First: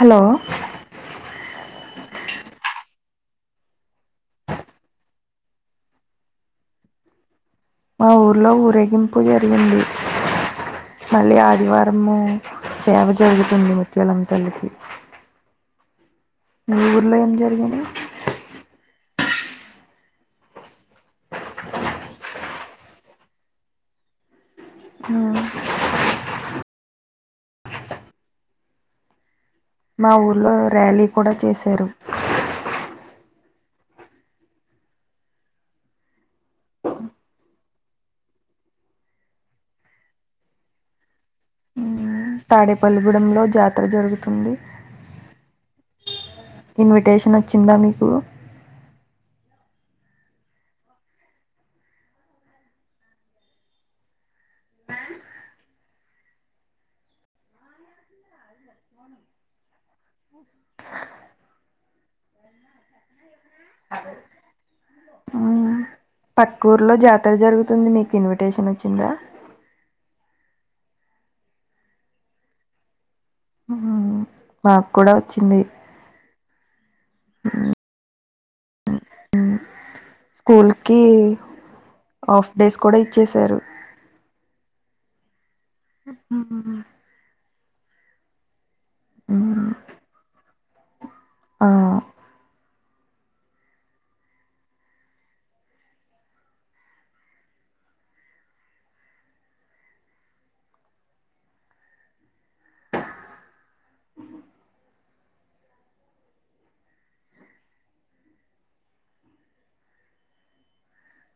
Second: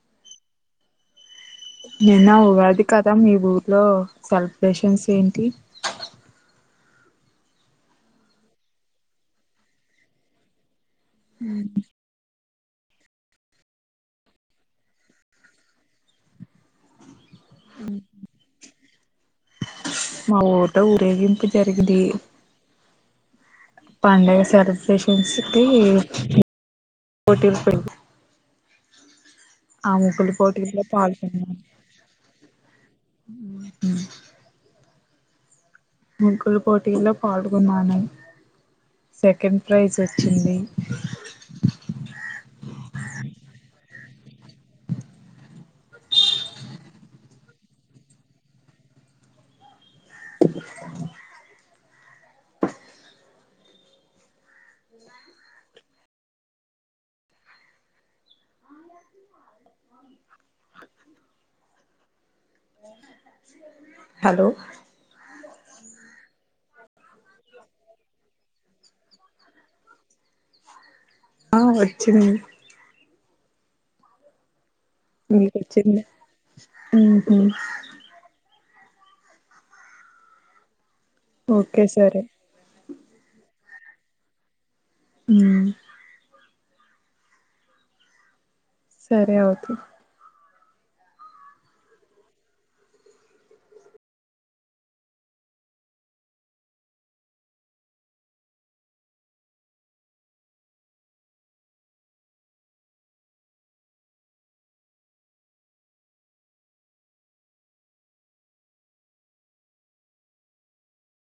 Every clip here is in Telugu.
హలో నిన్న ఉగాది కదా మీ ఊర్లో సెలబ్రేషన్స్ ఏంటి మా ఊర్లో ఊరేగింపు జరిగింది మళ్ళీ ఆదివారము సేవ జరుగుతుంది ముత్యాలమ్మ తల్లికి మీ ఊర్లో ఏం జరిగింది మా ఊట ఊరేగింపు జరిగింది పండగ సెలబ్రేషన్స్ మ్ కి పోటీలు పడి మా ఊర్లో పోటీల్లో ర్యాలీ కూడా పాల్గొన్నాను చేశారు ముగ్గులు పోటీలో పాల్గొన్నాను సెకండ్ ప్రైజ్ వచ్చింది తాడేపల్లి గూడంలో జాతర జరుగుతుంది ఇన్విటేషన్ వచ్చిందా మీకు ఆ ఏ హలో పక్కూర్లో జాతర జరుగుతుంది మీకు ఇన్విటేషన్ వచ్చిందా ఆ వచ్చినది మ్ మాకు కూడా ఇ వచ్చింది స్కూల్ కి ఓకే సరే హాఫ్ డేస్ కూడా ఇచేసారు ఉ సరే మ్ అవుతు ఆ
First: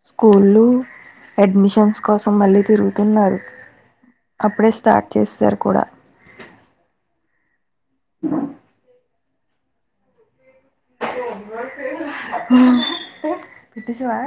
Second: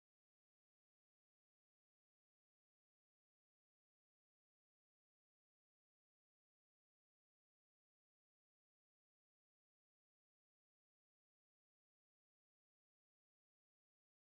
స్కూళు అడ్మిషన్స్ కోసం మళ్ళీ తిరుగుతున్నారు అప్పుడే స్టార్ట్ చేశారు కూడా అ పిటిస ఆ